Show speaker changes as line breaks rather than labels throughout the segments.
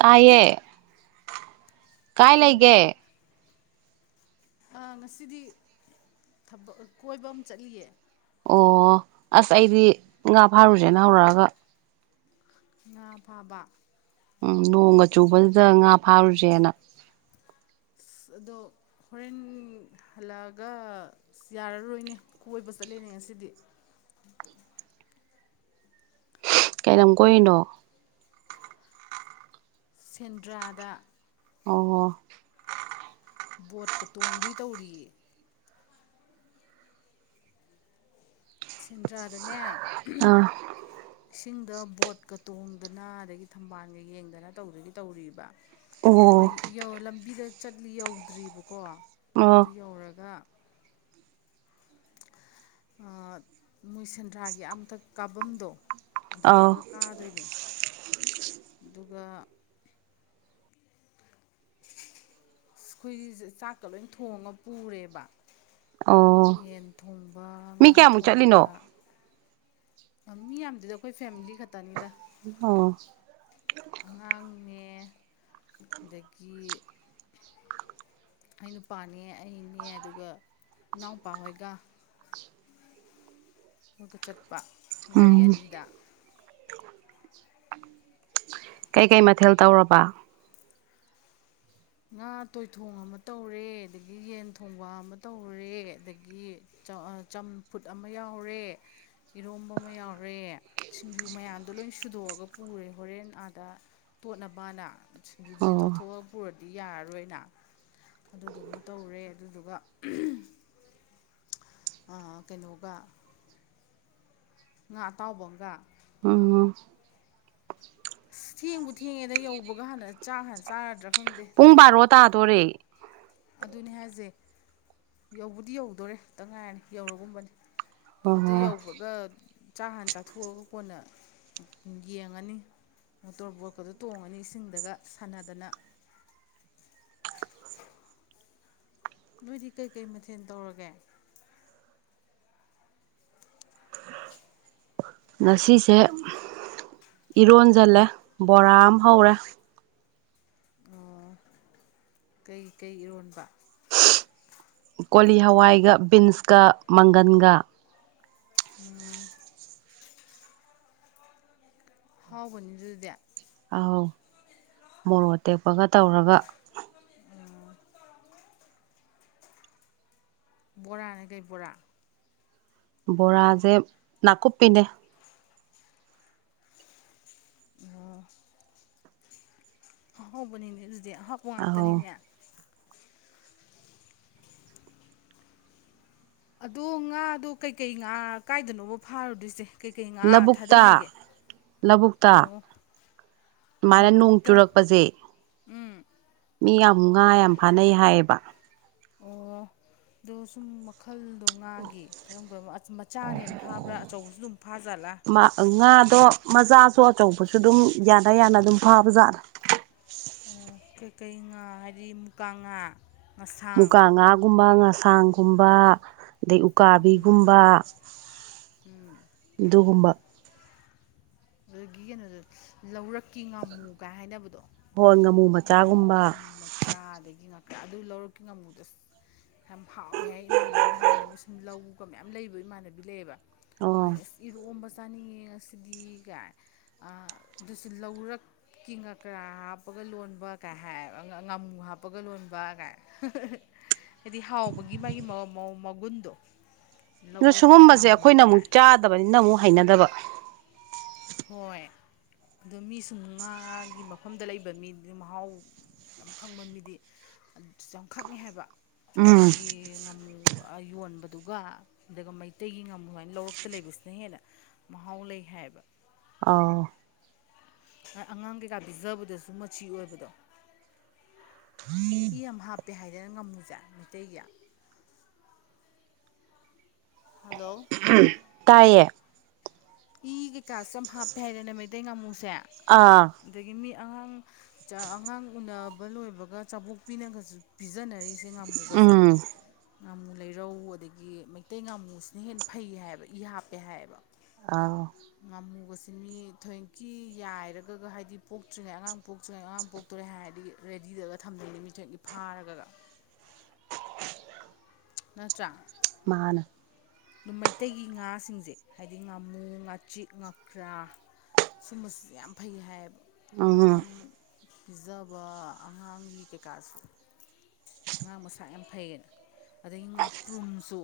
ꯇꯥꯏꯌꯦ ꯀꯥꯏ ꯂꯩꯒꯦ
ꯀꯩꯗꯧꯔꯝꯃꯤꯅꯣ ꯑꯥ ꯉꯁꯤꯗꯤ ꯊꯕꯛ ꯀꯣꯏꯕ ꯑꯃ ꯆꯠꯂꯤꯌꯦ
ꯑꯣ ꯑꯁ ꯑꯩꯗꯤ ꯉꯥ ꯐꯥꯔꯨꯁꯦꯅ ꯍꯧꯔꯛꯑꯒ
ꯉꯥ ꯐꯥꯕ
ꯎꯝ ꯅꯣꯡꯒ ꯆꯨꯕꯗꯨꯗ ꯉꯥ ꯐꯥꯔꯨꯁꯦꯅ
ꯑꯗꯣ ꯍꯣꯔꯦꯟ ꯍꯜꯂꯛꯑꯒ ꯌꯥꯔꯔꯣꯏꯅꯦ ꯀꯣꯏꯕ ꯆꯠꯂꯦꯅꯦ ꯉꯁꯤꯗꯤ
ꯀꯩ ꯂꯝ ꯀꯣꯏꯔꯤꯅꯣ
ꯁꯦꯟꯗ꯭ꯔꯥꯗ
ꯑꯣ
ꯕꯣꯠꯀ ꯇꯣꯡꯗꯣꯏ ꯇꯧꯔꯤꯌꯦ ꯁꯦꯟꯗ꯭ꯔꯥꯗꯅꯦ
[inaudible]
ꯏꯁꯤꯡꯗ ꯕꯣꯠꯀ ꯇꯣꯡꯗꯅ ꯑꯗꯒꯤ ꯊꯝꯕꯥꯜꯒ ꯌꯦꯡꯗꯅ ꯇꯧꯗꯨꯒꯤ ꯇꯧꯔꯤꯕ
ꯑꯣ
ꯑꯩꯈꯣꯏꯒꯤ ꯌꯧ ꯂꯝꯕꯤꯗ ꯆꯠꯂꯤ ꯌꯧꯗ꯭ꯔꯤꯕꯀꯣ
ꯑꯣ
ꯑꯗꯨ ꯌꯧꯔꯒ ꯑ ꯃꯣꯏ ꯁꯦꯟꯗ꯭ꯔꯥꯒꯤ ꯑꯥ ꯃꯊꯛ ꯀꯥꯕꯝꯗꯣ
ꯑꯥꯎ
ꯑꯗꯨꯗꯒ ꯀꯥꯗꯣꯏꯅꯦ ꯑꯗꯨꯒ ꯑꯩꯈꯣꯏꯒꯤꯁꯦ ꯆꯥꯛꯀ ꯂꯣꯏ ꯊꯣꯡꯉ ꯄꯨꯔꯦꯕ
ꯑꯣ
ꯌꯦꯟ ꯊꯣꯡꯕ
ꯃꯤ
ꯉꯥ
ꯀꯌꯥꯃꯨꯛ ꯆꯠꯂꯤꯅꯣ
ꯊꯣꯡꯕ ꯑ ꯃꯤ ꯌꯥꯝꯗꯦꯗ ꯑꯈꯣꯏ ꯐꯦꯝꯂꯤ ꯈꯛꯇꯅꯤꯗ
ꯑꯣ
ꯑꯉꯥꯡꯅꯦ ꯑꯗꯒꯤ ꯑꯩ ꯅꯨꯄꯥꯅꯦ ꯑꯩꯅꯦ ꯑꯗꯨꯒ ꯏꯅꯥꯎꯄꯥ ꯍꯣꯏꯒ ꯑꯗꯨꯒ ꯆꯠꯄ ꯒꯥꯔꯤ
ꯎꯝ
ꯑꯅꯤꯗ
ꯀꯩ ꯀꯩ ꯃꯊꯦꯜ ꯇꯧꯔꯕ
ꯉꯥ ꯇꯣꯏꯊꯣꯡ ꯑꯃ ꯇꯧꯔꯦ ꯑꯗꯒꯤ ꯌꯦꯟ ꯊꯣꯡꯕ ꯑꯃ ꯇꯧꯔꯦ ꯑꯗꯒꯤ ꯆ ꯑ ꯆꯝꯐꯨꯠ ꯑꯃ ꯌꯥꯎꯔꯦ ꯏꯔꯣꯝꯕ ꯑꯃ ꯌꯥꯎꯔꯦ ꯁꯤꯡꯖꯨ ꯃꯌꯥꯝꯗꯣ ꯂꯣꯏ ꯁꯨꯗꯣꯛꯑꯒ ꯄꯨꯔꯦ ꯍꯣꯔꯦꯟ ꯑꯥꯗ ꯇꯣꯠꯅꯕꯑꯅ ꯁꯤꯡꯖꯨꯗꯨꯗꯤ
ꯑꯣ
ꯇꯣꯠꯊꯣꯛꯑꯒ ꯄꯨꯔ ꯗꯤ ꯌꯥꯔꯔꯣꯏꯅ ꯑꯗꯨꯗꯨꯃ ꯇꯧꯔꯦ ꯑꯗꯨꯗꯨꯒ ꯑ ꯀꯩꯅꯣꯒ ꯉꯥ ꯑꯇꯥꯎꯕ ꯑꯝꯒ
ꯎꯝ
ꯑꯁ ꯊꯦꯡꯕꯨ ꯊꯦꯡꯉꯦꯗ ꯌꯧꯕꯒ ꯍꯥꯟꯅ ꯆꯥ ꯍꯥꯟꯅ ꯆꯥꯔꯗ꯭ꯔꯥ ꯈꯪꯗꯦ
ꯄꯨꯡ ꯕꯥꯔꯣ ꯇꯥꯗꯣꯔꯦ
ꯑꯗꯨꯅꯦ ꯍꯥꯏꯁꯦ ꯌꯧꯕꯗꯤ ꯌꯧꯗꯣꯔꯦ ꯈꯤꯛꯇꯪ ꯉꯥꯏꯔꯅꯤ ꯌꯧꯔꯒꯨꯝꯕꯅꯤ
ꯑꯣ
ꯑꯗꯨ ꯌꯧꯕꯒ ꯆꯥꯛ ꯍꯥꯟ ꯆꯥꯊꯣꯛꯑꯒ ꯀꯣꯟꯅ ꯌꯦꯡꯉꯅꯤ ꯃꯣꯇꯣꯔ ꯕꯣꯠꯀꯗꯣ ꯇꯣꯡꯉꯅꯤ ꯏꯁꯤꯡꯗꯒ ꯁꯥꯟꯅꯗꯅ ꯅꯣꯏꯗꯤ ꯀꯩ ꯀꯩ ꯃꯊꯦꯜ ꯇꯧꯔꯒꯦ
ꯉꯁꯤꯁꯦ ꯏꯔꯣꯟꯖꯜꯂꯦ ꯕꯣꯔꯥ ꯑꯃ ꯍꯧꯔꯦ
ꯑꯣ ꯀꯩ ꯀꯩ ꯏꯔꯣꯟꯕ
ꯀꯣꯂꯤ ꯍꯋꯥꯏꯒ ꯕꯤꯟꯁꯀ ꯃꯪꯒꯟꯒ
ꯎꯝ ꯍꯥꯎꯕꯅꯤ ꯑꯗꯨꯗꯤ
ꯑꯧ ꯃꯣꯔꯣꯛ ꯑꯇꯦꯛꯄꯒ ꯇꯧꯔꯒ
ꯎꯝ ꯕꯣꯔꯥꯅ ꯀꯩ ꯕꯣꯔꯥ
ꯕꯣꯔꯖꯦ ꯅꯀꯨꯞꯄꯤꯅꯦ
ꯑꯣ ꯑꯍꯥꯎꯧꯕꯅꯤꯅꯦ ꯑꯗꯨꯗꯤ ꯑꯍꯥꯎꯕ
ꯑꯧ
ꯉꯥꯛꯇꯅꯤꯅꯦ ꯑꯗꯣ ꯉꯥꯗꯣ ꯀꯩ ꯀꯩ ꯉꯥ ꯀꯥꯏꯗꯅꯣꯕ ꯐꯥꯔꯨꯗꯨꯏꯁꯦ ꯀꯩ ꯀꯩ ꯉꯥ ꯊꯥꯗꯩ
ꯂꯧꯕꯨꯛꯇ
ꯍꯥꯏꯒꯦ
ꯂꯧꯕꯨꯛꯇ
ꯑꯣ ꯑꯣ
ꯁꯨꯃꯥꯏꯅ ꯅꯣꯡ
ꯂꯧꯕꯨꯛꯇ
ꯆꯨꯔꯛꯄꯁꯦ
ꯎꯝ
ꯃꯤ ꯌꯥꯝ ꯉꯥ ꯌꯥꯝ ꯐꯥꯅꯩ ꯍꯥꯏꯌꯦꯕ
ꯑꯣ ꯑꯗꯣ ꯁꯨꯝ ꯃꯈꯜꯗꯣ ꯉꯥꯒꯤ ꯀꯔꯝ ꯀꯔꯝꯕ ꯃꯆꯥꯅ ꯍꯦꯟꯅ ꯐꯥꯕ꯭ꯔꯥ ꯑꯆꯧꯕꯁꯨ ꯑꯗꯨꯝ ꯐꯥꯖꯠꯂꯥ
ꯉꯥꯗꯣ ꯃꯆꯥꯁꯨ ꯑꯆꯧꯕꯁꯨ ꯑꯗꯨꯝ ꯌꯥꯅ ꯌꯥꯅ ꯑꯗꯨꯝ ꯐꯥꯕ ꯖꯥꯠꯂ
ꯀꯩꯀꯩ ꯉꯥ ꯍꯥꯏꯔꯤ ꯃꯨꯀꯥ ꯉꯥ ꯉꯁꯥꯡ
ꯃꯨꯒꯥ ꯉꯥꯒꯨꯝꯕ ꯉꯥꯁꯥꯡꯒꯨꯝꯕ ꯑꯗꯩ
ꯎꯝ
ꯎꯀꯥꯕꯤꯒꯨꯝꯕ
ꯎꯝ
ꯑꯗꯨꯒꯨꯝꯕ
ꯑꯗꯨꯗꯒꯤ ꯀꯩꯅꯣꯗꯣ ꯂꯧꯔꯛꯀꯤ ꯉꯥꯃꯨ ꯀꯥꯏ ꯍꯥꯏꯅꯕꯗꯣ
ꯍꯣꯏ ꯉꯥꯃꯨ ꯃꯆꯥꯒꯨꯝꯕ
ꯆꯥꯗꯒꯤ ꯉꯥꯛꯇ ꯑꯗꯨ ꯂꯧꯔꯛꯀꯤ ꯉꯃꯨꯗꯣ ꯌꯥꯝ ꯍꯥꯎꯋꯦ ꯍꯥꯏ ꯏꯃꯥꯟꯅꯕꯤꯅ ꯍꯥꯏꯅꯤ ꯃꯣꯏ ꯁꯨꯝ ꯂꯧꯒ ꯃꯌꯥꯝ ꯂꯩꯕ ꯏꯃꯥꯟꯅꯕꯤ ꯂꯩꯌꯦꯕ
ꯑꯣ
ꯃꯥꯏꯅ ꯑꯁ ꯏꯔꯣꯝꯕ ꯆꯥꯅꯤꯡꯉꯦ ꯉꯁꯤꯗꯤ ꯀꯥꯢꯅ ꯑꯥ ꯑꯗꯨꯁꯨ ꯂꯧꯔꯛ ꯀꯤ ꯉꯀ꯭ꯔꯥ ꯍꯥꯞꯄꯒ ꯂꯣꯟꯕ ꯀꯥꯢ ꯍꯥꯏꯕ ꯉꯥꯃꯨ ꯍꯥꯞꯄꯒ ꯂꯣꯟꯕ ꯀꯥꯢꯅ ꯍꯥꯏꯗꯤ ꯍꯥꯎꯕꯒꯤ ꯃꯥꯒꯤ ꯃꯒꯨꯟꯗꯣ
ꯑꯗꯨꯗ
ꯂꯧꯔꯛꯀꯤ
ꯁꯤꯨꯒꯨꯝꯕꯁꯦ
ꯉꯥꯃꯨ
ꯑꯩꯈꯣꯏꯅ ꯑꯃꯨꯛ
ꯀꯥꯏ
ꯆꯥꯗꯕꯅꯤꯅ ꯑꯃꯨꯛ ꯍꯩꯅꯗꯕ
ꯍꯣꯏ ꯑꯗꯣ ꯃꯤꯁꯨ ꯉꯥꯒꯤ ꯃꯐꯝꯗ ꯂꯩꯕ ꯃꯤꯗꯨ ꯃꯍꯥꯎ ꯌꯥꯝ ꯈꯪꯕ ꯃꯤꯗꯤ ꯌꯥꯝ ꯈꯪꯉꯦ ꯍꯥꯏꯕ
ꯎꯝ
ꯆꯨꯝꯅꯒꯤ ꯉꯝꯃꯨ ꯌꯣꯟꯕꯗꯨꯒ ꯑꯗꯨꯒ ꯃꯩꯇꯩꯒꯤ ꯉꯥꯃꯨ ꯁꯃꯥꯏꯅ ꯂꯧꯔꯛꯇ ꯂꯩꯕꯁꯤꯅ ꯍꯦꯟꯅ ꯃꯍꯥꯎ ꯂꯩ ꯍꯥꯏꯌꯦꯕ
ꯑꯥꯎ
ꯑꯉꯥꯡ ꯀꯩꯀꯥ ꯄꯤꯖꯕꯗꯁꯨ ꯃꯆꯤ ꯑꯣꯏꯕꯗꯣ ꯢ ꯌꯥꯝ ꯍꯥꯞꯄꯦ ꯍꯥꯏꯗꯅ ꯉꯝꯃꯨꯁꯦ ꯃꯩꯇꯩꯒꯤ ꯍꯜꯂꯣ
ꯇꯥꯏꯌꯦ
ꯏꯒꯤꯀꯥꯁꯨ ꯌꯥꯝ ꯍꯥꯞꯄꯦ ꯍꯥꯏꯗꯅ ꯃꯩꯇꯩ ꯉꯥꯃꯨꯁꯦ
ꯑꯥ
ꯑꯗꯒꯤ ꯃꯤ ꯑꯉꯥꯡ ꯑꯉꯥꯡ ꯎꯅꯕ ꯂꯣꯏꯕꯒ ꯆꯥꯕꯣꯛꯄꯤꯅꯒꯁꯨ ꯄꯤꯖꯅꯔꯤꯁꯦ ꯉꯥꯃꯨꯒꯁꯦ
ꯎꯝ
ꯉꯥꯃꯨ ꯂꯩꯔꯧ ꯑꯗꯒꯤ ꯃꯩꯇꯩ ꯉꯥꯃꯨꯁꯤꯅ ꯍꯦꯟꯅ ꯐꯩ ꯍꯥꯏꯕ ꯏ ꯍꯥꯞꯄꯦ ꯍꯥꯏꯌꯦꯕ
ꯑꯥꯎ
ꯉꯥꯃꯨꯒꯁꯦ ꯃꯤ ꯊꯣꯏꯀꯤ ꯌꯥꯏꯔꯒꯒ ꯍꯥꯏꯗꯤ ꯄꯣꯛꯇ꯭ꯔꯤꯉꯩ ꯑꯉꯥꯡ ꯄꯣꯛꯇ꯭ꯔꯤꯉꯩ ꯑꯉꯥꯡ ꯄꯣꯛ ꯇꯣꯔꯦ ꯍꯥꯏꯔꯗꯤ ꯔꯦꯗꯤꯗꯒ ꯊꯝꯃꯤꯅꯤ ꯃꯤꯊꯣꯢꯒꯤ ꯐꯥꯔꯒ ꯅꯠꯇ꯭ꯔꯥ
ꯃꯥꯅꯦ
ꯑꯗꯨ ꯃꯩꯇꯩꯒꯤ ꯉꯥꯁꯤꯡꯁꯦ ꯍꯥꯏꯗꯤ ꯉꯥꯃꯨ ꯉꯥꯆꯤꯛ ꯉꯥꯀ꯭ꯔꯥ ꯁꯨꯝꯕꯁꯤ ꯌꯥꯝ ꯐꯩ ꯍꯥꯏꯌꯦꯕ
ꯎꯝ
ꯑꯉꯥꯡ ꯄꯤꯖꯕ ꯑꯉꯥꯡꯒꯤ ꯀꯩꯀꯥꯁꯨ ꯑꯉꯥꯡ ꯃꯁꯥ ꯌꯥꯝ ꯐꯩꯌꯦꯅ ꯑꯗꯩ ꯉꯥꯄ꯭ꯔꯨꯝꯁꯨ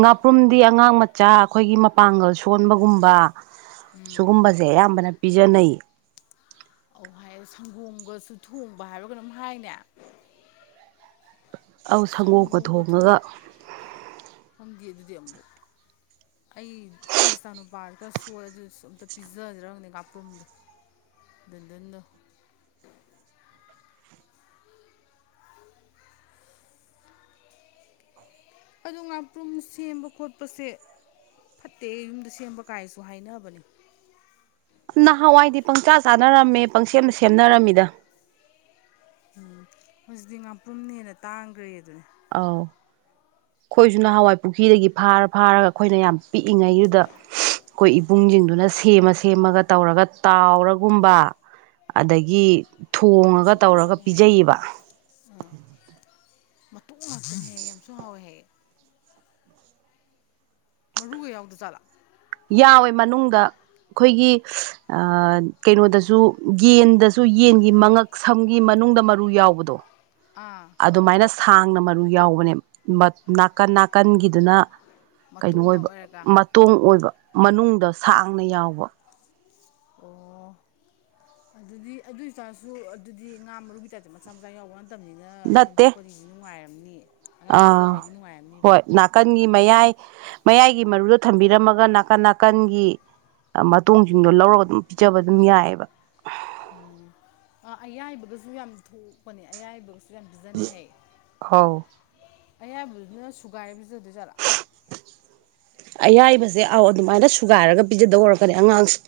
ꯉꯥꯄ꯭ꯔꯨꯝꯗꯤ ꯑꯉꯥꯡ ꯃꯆꯥ ꯑꯩꯈꯣꯏꯒꯤ ꯃꯄꯥꯡꯒꯜ ꯁꯣꯟꯕꯒꯨꯝꯕ ꯁꯤꯨꯒꯨꯝꯕꯁꯦ ꯑꯌꯥꯝꯕꯅ ꯄꯤꯖꯅꯩ
ꯑꯧ ꯍꯥꯏ ꯁꯪꯒꯣꯝꯒꯁꯨ ꯊꯣꯡꯕ ꯍꯥꯏꯕ ꯀꯩꯅꯣꯝ ꯍꯥꯏꯅꯦ
ꯑꯧ ꯁꯪꯒꯣꯝꯒ ꯊꯣꯡꯉꯒ
ꯈꯪꯗꯦ ꯑꯗꯨꯗꯤ ꯑꯃꯨꯛꯐꯥꯎ ꯑꯩ ꯑꯩ ꯏꯆꯥꯅꯨꯄꯥꯒ ꯈꯔ ꯁꯣꯜꯂꯦ ꯑꯗꯨꯁꯨ ꯑꯝꯇ ꯄꯤꯖꯁꯤꯔ ꯉꯥꯄ꯭ꯔꯨꯝꯗꯣ ꯗꯨꯟꯗꯨꯟ ꯗꯣ ꯑꯗꯣ ꯉꯥꯄ꯭ꯔꯨꯝ ꯁꯦꯝꯕ ꯈꯣꯠꯄꯁꯦ ꯐꯠꯇꯦ ꯏꯃꯨꯡꯗ ꯁꯦꯝꯕ ꯀꯥꯏꯁꯨ ꯍꯥꯏꯅꯕꯅꯦ
ꯅꯍꯥꯟꯋꯥꯏꯗꯤ ꯄꯪꯆꯥ ꯆꯥꯅꯔꯝꯃꯦ ꯄꯪꯁꯦꯝ ꯁꯦꯝꯅꯔꯝꯃꯤꯗ
ꯎꯝ ꯍꯧꯖꯤꯛꯇꯤ ꯉꯥꯄꯨꯝꯅ ꯍꯦꯟꯅ ꯇꯥꯡꯈ꯭ꯔꯦ ꯑꯗꯨꯅꯦ
ꯑꯥꯎ ꯑꯩꯈꯣꯏꯁꯨ ꯅꯍꯋꯥꯏ ꯄꯨꯈ꯭ꯔꯤꯗꯒꯤ ꯐꯥꯔ ꯐꯥꯔꯒ ꯑꯩꯈꯣꯏꯅ ꯌꯥꯝ ꯄꯤꯛꯏꯉꯩꯗꯨꯗ ꯑꯩꯈꯣꯏ ꯏꯕꯨꯡꯁꯤꯡꯗꯨꯅ
ꯑꯥꯎ
ꯁꯦꯝꯃ ꯁꯦꯝꯃꯒ ꯇꯧꯔꯒ ꯇꯥꯎꯔꯒꯨꯝꯕ ꯑꯗꯒꯤ ꯊꯣꯡꯉꯒ ꯇꯧꯔꯒ ꯄꯤꯖꯩꯌꯦꯕ
ꯁꯥ ꯃꯇꯣꯛ ꯉꯥꯛꯇꯅꯦ ꯍꯥꯢꯌꯦ ꯌꯥꯝꯁꯨ ꯍꯥꯎꯋꯦ ꯍꯥꯢꯌꯦ ꯃꯔꯨꯒ ꯌꯥꯎꯗ ꯖꯠꯂꯥ
ꯌꯥꯎꯋꯦ ꯃꯅꯨꯡꯗ ꯑꯩꯈꯣꯏꯒꯤ ꯀꯩꯅꯣꯗꯁꯨ ꯌꯦꯟꯗꯁꯨ ꯌꯦꯟꯒꯤ ꯃꯉꯛ ꯁꯝꯒꯤ ꯃꯅꯨꯡꯗ ꯃꯔꯨ ꯌꯥꯎꯕꯗꯣ
ꯑꯥ
ꯑꯗꯨꯃꯥꯏꯅ ꯁꯥꯡꯅ ꯃꯔꯨ ꯌꯥꯎꯕꯅꯦꯕ ꯅꯥꯀꯟ ꯅꯥꯀꯟꯒꯤꯗꯨꯅ ꯀꯩꯅꯣ
ꯃꯇꯣꯡ ꯉꯥꯛ
ꯑꯣꯏꯕ
ꯑꯣꯏꯔꯒ
ꯃ ꯇꯣꯡꯑꯣꯏꯕ ꯃꯅꯨꯡꯗ ꯁꯥꯡꯅ ꯌꯥꯎꯕ
ꯑꯣ ꯑꯗꯨꯗꯤ ꯑꯗꯨꯢꯆꯥꯔꯁꯨ ꯑꯗꯨꯗꯤ ꯉꯥ ꯃꯔꯨꯒꯤ ꯇꯥꯏꯞꯇ ꯃꯆꯥ ꯃꯆꯥ ꯌꯥꯎꯕ ꯅꯠꯇꯕꯅꯤꯅ ꯑꯩꯅ
ꯅꯠꯇꯦ
ꯈꯟꯗꯣꯛꯄꯅꯤꯗꯤ ꯅꯨꯡꯉꯥꯏꯔꯝꯅꯤ ꯑꯉꯥꯡ
ꯑꯥ
ꯄꯤꯖꯕꯩꯗꯤ ꯅꯨꯡꯉꯥꯏꯔꯝꯅꯤꯕ
ꯍꯣꯏ ꯅꯥꯀꯟꯒꯤ
ꯃꯇꯨꯡ
ꯃꯌꯥꯏ ꯃꯌꯥꯏꯒꯤ ꯃꯔꯨꯗ ꯊꯝꯕꯤꯔꯝꯃꯒ ꯅꯥꯀꯟ ꯅꯥꯀꯟꯒꯤ ꯃ ꯇꯣꯡꯁꯤꯡꯗꯣ ꯂꯧꯔꯒ ꯑꯗꯨꯝ ꯄꯤꯖꯕ ꯑꯗꯨꯝ ꯌꯥꯏꯑꯕ
ꯎꯝ ꯑ ꯑꯌꯥꯏꯕꯒꯁꯨ ꯌꯥꯝ ꯊꯣꯛꯄꯅꯦ ꯑꯌꯥꯏꯕꯒꯁꯨ ꯨꯄꯤꯖꯅꯍꯌꯦ
ꯑꯧ
ꯑꯌꯥꯝꯕꯗꯨꯅ ꯁꯨꯒꯥꯏꯔ ꯄꯤꯖꯗꯣꯏ ꯖꯥꯠꯂ
ꯑꯌꯥꯏꯕꯁꯦ ꯑꯧ ꯑꯗꯨꯃꯥꯏꯅ ꯁꯨꯒꯥꯏꯔꯒ ꯄꯤꯖꯗꯧꯔꯛꯀꯅꯤ ꯑꯉꯥꯡꯁꯦ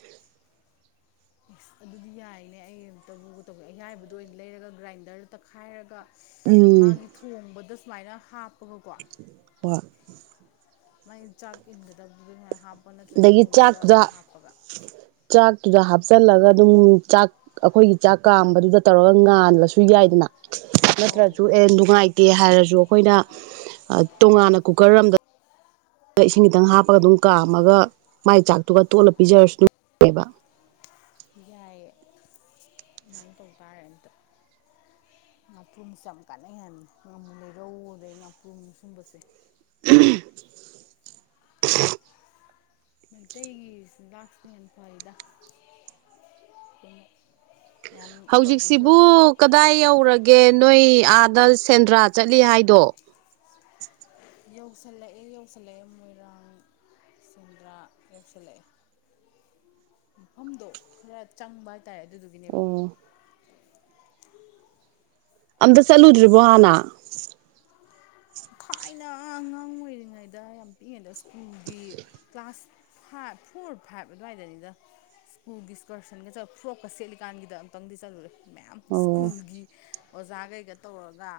ꯑꯦꯁ ꯑꯗꯨꯗꯤ ꯌꯥꯏꯅꯦ ꯑꯩ ꯑꯝꯇꯕꯨ ꯇꯧꯒꯦ ꯑꯌꯥꯏꯕꯗꯨ ꯑꯣꯏꯅ ꯂꯩꯔꯒ ꯒ꯭ꯔꯥꯏꯟꯗꯔꯗ ꯇꯛꯈꯥꯏꯔꯒ
ꯎꯝ
ꯃꯥꯒꯤ ꯊꯣꯡꯕꯗ ꯁꯨꯃꯥꯏꯅ ꯍꯥꯞꯄꯒꯀꯣ
ꯍꯣꯏ
ꯃꯥꯏ ꯆꯥꯛ ꯏꯟꯒꯗꯕꯗꯨꯗꯒꯤꯥ ꯍꯥꯞꯄ ꯅꯠꯇ꯭ꯔꯒ
ꯑꯗꯒꯤ
ꯊꯣꯡꯕꯗ
ꯆꯥꯛꯇꯨꯗ
ꯍꯥꯞꯄꯒ
ꯆꯥꯛꯇꯨꯗ ꯍꯥꯞꯆꯤꯜꯂꯒ ꯑꯗꯨꯝ ꯆꯥꯛ ꯑꯩꯈꯣꯏꯒꯤ ꯆꯥꯛ ꯀꯥꯝꯕꯗꯨꯗ ꯇꯧꯔꯒ ꯉꯥꯜꯂꯁꯨ ꯌꯥꯏꯗꯅ
ꯑꯧ
ꯅꯠꯇ꯭ꯔꯁꯨ ꯑꯦ ꯅꯨꯡꯉꯥꯏꯇꯦ ꯍꯥꯏꯔꯁꯨ ꯑꯩꯈꯣꯏꯅ ꯇꯣꯉꯥꯟꯅ ꯀꯨꯀꯔ ꯑꯝꯗ ꯏꯁꯤꯡ ꯈꯤꯇꯪ ꯍꯥꯞꯄꯒ ꯑꯗꯨꯝ ꯀꯥꯝꯃꯒ ꯃꯥꯏ ꯆꯥꯛꯇꯨꯒ ꯇꯣꯠꯂ ꯄꯤꯖꯔꯁꯨ ꯑꯗꯨ ꯕ
ꯌꯥꯏꯌꯦ ꯑꯗꯨꯃꯥꯏꯅ ꯇꯧ ꯇꯥꯔꯦ ꯑꯝꯇ ꯉꯥꯄ꯭ꯔꯨꯝꯁꯦ ꯌꯥꯝ ꯀꯥꯟꯅꯩꯍꯜꯂꯤ ꯉꯥꯃꯨ ꯂꯩꯔꯧ ꯑꯗꯩ ꯉꯥꯄ꯭ꯔꯨꯝ ꯁꯨꯝꯕꯁꯦ
ꯎꯝ [inaudible]
ꯃꯩꯇꯩꯒꯤ ꯆꯤꯟꯖꯥꯛꯁꯤꯅ ꯍꯦꯟꯅ ꯐꯩꯗ ꯃꯌꯥꯝ ꯇꯧꯗꯣꯏ
ꯍꯧꯖꯤꯛꯁꯤꯕꯨ
ꯁꯔꯨꯛ
ꯀꯗꯥꯏ ꯌꯧꯔꯒꯦ ꯅꯣꯏ ꯑꯥꯗ ꯁꯦꯟꯗ꯭ꯔꯥ ꯆꯠꯂꯤ ꯍꯥꯏꯗꯣ
ꯌꯧꯁꯜꯂꯛꯑꯦ ꯌꯧꯁꯜꯂꯛꯑꯦ ꯃꯣꯏꯔꯥꯡ ꯁꯨꯗ꯭ꯔꯥ ꯌꯥꯎꯁꯤꯜꯂꯛꯑꯦ ꯃꯐꯝꯗꯣ ꯈꯔ ꯆꯪꯕ ꯍꯥꯢ ꯇꯥꯏ ꯑꯗꯨꯗꯨꯒꯤꯅꯦꯕ
ꯑꯣ ꯑꯝꯇ ꯆꯠꯂꯨꯗ꯭ꯔꯤꯕꯣ ꯍꯥꯟꯅ
ꯊꯥꯏꯅ ꯑꯉꯥꯡ ꯑꯣꯏꯔꯤꯉꯩꯗ ꯌꯥꯝ ꯄꯤꯛꯉꯩꯗ ꯁ꯭ꯀꯨꯜꯒꯤ ꯀ꯭ꯂꯥꯁ ꯐꯥꯏꯚ ꯐꯣꯔ ꯐꯥꯏꯚ ꯑꯗꯨꯋꯥꯏꯗꯅꯤꯗ ꯁ꯭ꯀꯨꯜꯒꯤ ꯏꯁꯀꯔꯁꯟꯒ ꯆꯠꯂ ꯐ꯭ꯔꯣꯞꯀ ꯁꯦꯠꯂꯤꯀꯥꯟꯒꯤꯗ ꯑꯨꯛꯇꯪꯗꯤ ꯆꯠꯂꯨꯔꯦ ꯃꯌꯥꯝ
ꯑꯣ
ꯁ꯭ꯀꯨꯜꯒꯤ ꯑꯣꯖꯥꯈꯩꯒ ꯇꯧꯔꯒ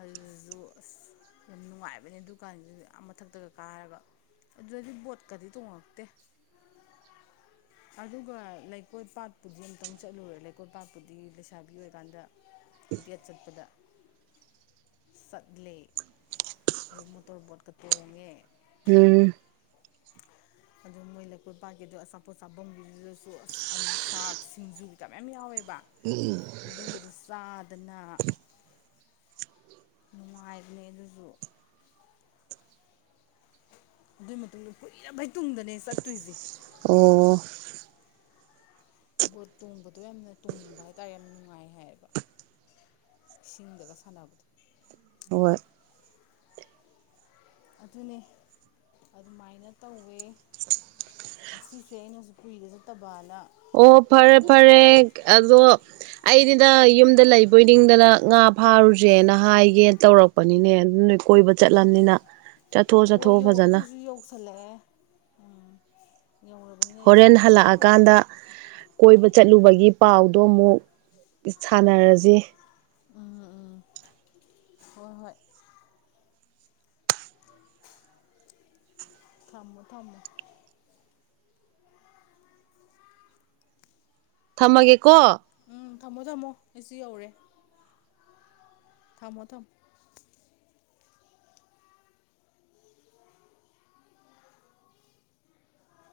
ꯑꯗꯨꯗꯁꯨ ꯑꯁ ꯌꯥꯝ ꯅꯨꯡꯉꯥꯏꯕꯅꯦ ꯗꯨꯀꯥꯟꯗꯨꯁꯨ ꯌꯥꯝ ꯃꯊꯛꯇꯒ ꯀꯥꯔꯒ ꯑꯗꯨꯗꯗꯤ ꯕꯣꯠꯀꯗꯤ ꯇꯣꯡꯉꯛꯇꯦ
[inaudible]
ꯑꯗꯨꯒ ꯂꯩꯀꯣ ꯄꯥꯠꯄꯨꯗꯤ ꯑꯃꯨꯛꯇꯪ ꯆꯠꯂꯨꯔꯦ ꯂꯩꯀꯣꯠ ꯄꯥꯠꯄꯨꯗꯤ ꯂꯩꯁꯥꯕꯤ ꯑꯣꯏꯔꯀꯥꯟꯗ ꯗꯦꯠ ꯆꯠꯄꯗ
[inaudible]
ꯆꯠꯂꯦ ꯑꯗꯨ ꯃꯣꯇꯣꯔ ꯕꯣꯠꯀ ꯇꯣꯡꯉꯦ
ꯎꯝ
ꯑꯗꯨ ꯃꯣꯏꯅ ꯀꯣꯏꯄꯥꯒꯤꯗꯣ ꯑꯆꯥꯄꯣꯠ ꯆꯥꯐꯝꯒꯤꯗꯨꯗꯁꯨ ꯑꯂꯨ ꯆꯥꯛ ꯁꯤꯡꯖꯨ ꯃ ꯌꯥꯝ ꯌꯥꯎꯋꯦꯕ ꯑꯗꯨꯒꯗ ꯆꯥꯗꯅ ꯅꯨꯡꯉꯥꯏꯕꯅꯦ ꯑꯗꯨꯁꯨ ꯑꯗꯨꯏ ꯃꯇꯨꯡꯗ ꯀꯨꯏꯔꯕꯩ ꯇꯨꯡꯗꯅꯦ ꯆꯠꯇꯣꯏꯁꯦ
ꯑꯣ
ꯕꯣꯠ ꯇꯣꯡꯕꯗꯣ ꯌꯥꯝꯅ ꯇꯣꯡꯅꯤꯡꯕ ꯍꯥꯏꯇꯥꯔꯦ ꯌꯥꯝ ꯅꯨꯡꯉꯥꯏ ꯍꯥꯏꯌꯦꯕ ꯁꯤꯡꯗꯒ ꯁꯥꯟꯅꯕꯗꯣ
ꯍꯣꯏ
ꯑꯗꯨꯅꯦ ꯑꯗꯨꯃꯥꯏꯅ ꯇꯧꯋꯦ ꯁꯤꯁꯦ ꯑꯩꯅꯁꯨ ꯀꯨꯏꯗ ꯆꯠꯇꯕꯅ
ꯑꯣ ꯐꯔꯦ
ꯄꯨꯊꯣꯛꯑꯕ
ꯐꯔꯦ ꯑꯗꯣ ꯑꯩꯗꯤꯅ ꯌꯨꯝꯗ ꯂꯩꯕꯣꯏ ꯅꯤꯡꯗꯅ ꯉꯥ ꯐꯥꯔꯨꯁꯦꯅ ꯍꯥꯏꯒꯦꯅ ꯇꯧꯔꯛꯄ ꯑꯣꯅꯤꯅꯦ ꯑꯗꯨ ꯅꯣꯏ ꯀꯣꯏꯕ ꯆꯠꯂꯝꯅꯤꯅ ꯆꯠꯊꯣꯛ
ꯍꯣ
ꯆꯠꯊꯣꯛꯑꯣ
ꯌꯧ
ꯐꯖꯅ
ꯑꯩꯈꯣꯏꯁꯨ ꯌꯧꯁꯜꯂꯛꯑꯦ ꯎꯝ ꯌꯧꯔꯕꯅꯤꯅ
ꯍꯣꯔꯦꯟ
ꯑꯩꯁꯨ ꯀꯩ ꯀꯩꯅꯣ
ꯍꯜꯂꯛꯑꯀꯥꯟꯗ ꯀꯣꯏꯕ ꯆꯠꯂꯨꯕꯒꯤ ꯄꯥꯎꯗꯣ ꯑꯃꯨꯛ ꯁꯥꯟꯅꯔꯖꯦ
ꯎꯝ ꯎꯝ ꯍꯣꯏ ꯍꯣꯏ [inaudible] ꯊꯝꯃꯣ ꯊꯝꯃꯣ
ꯊꯝꯃꯒꯦꯀꯣ
ꯎꯝ ꯊꯝꯃꯣ ꯊꯝꯃꯣ ꯑꯩꯁꯨ ꯌꯧꯔꯦ ꯊꯥꯝꯃꯣ ꯊꯝ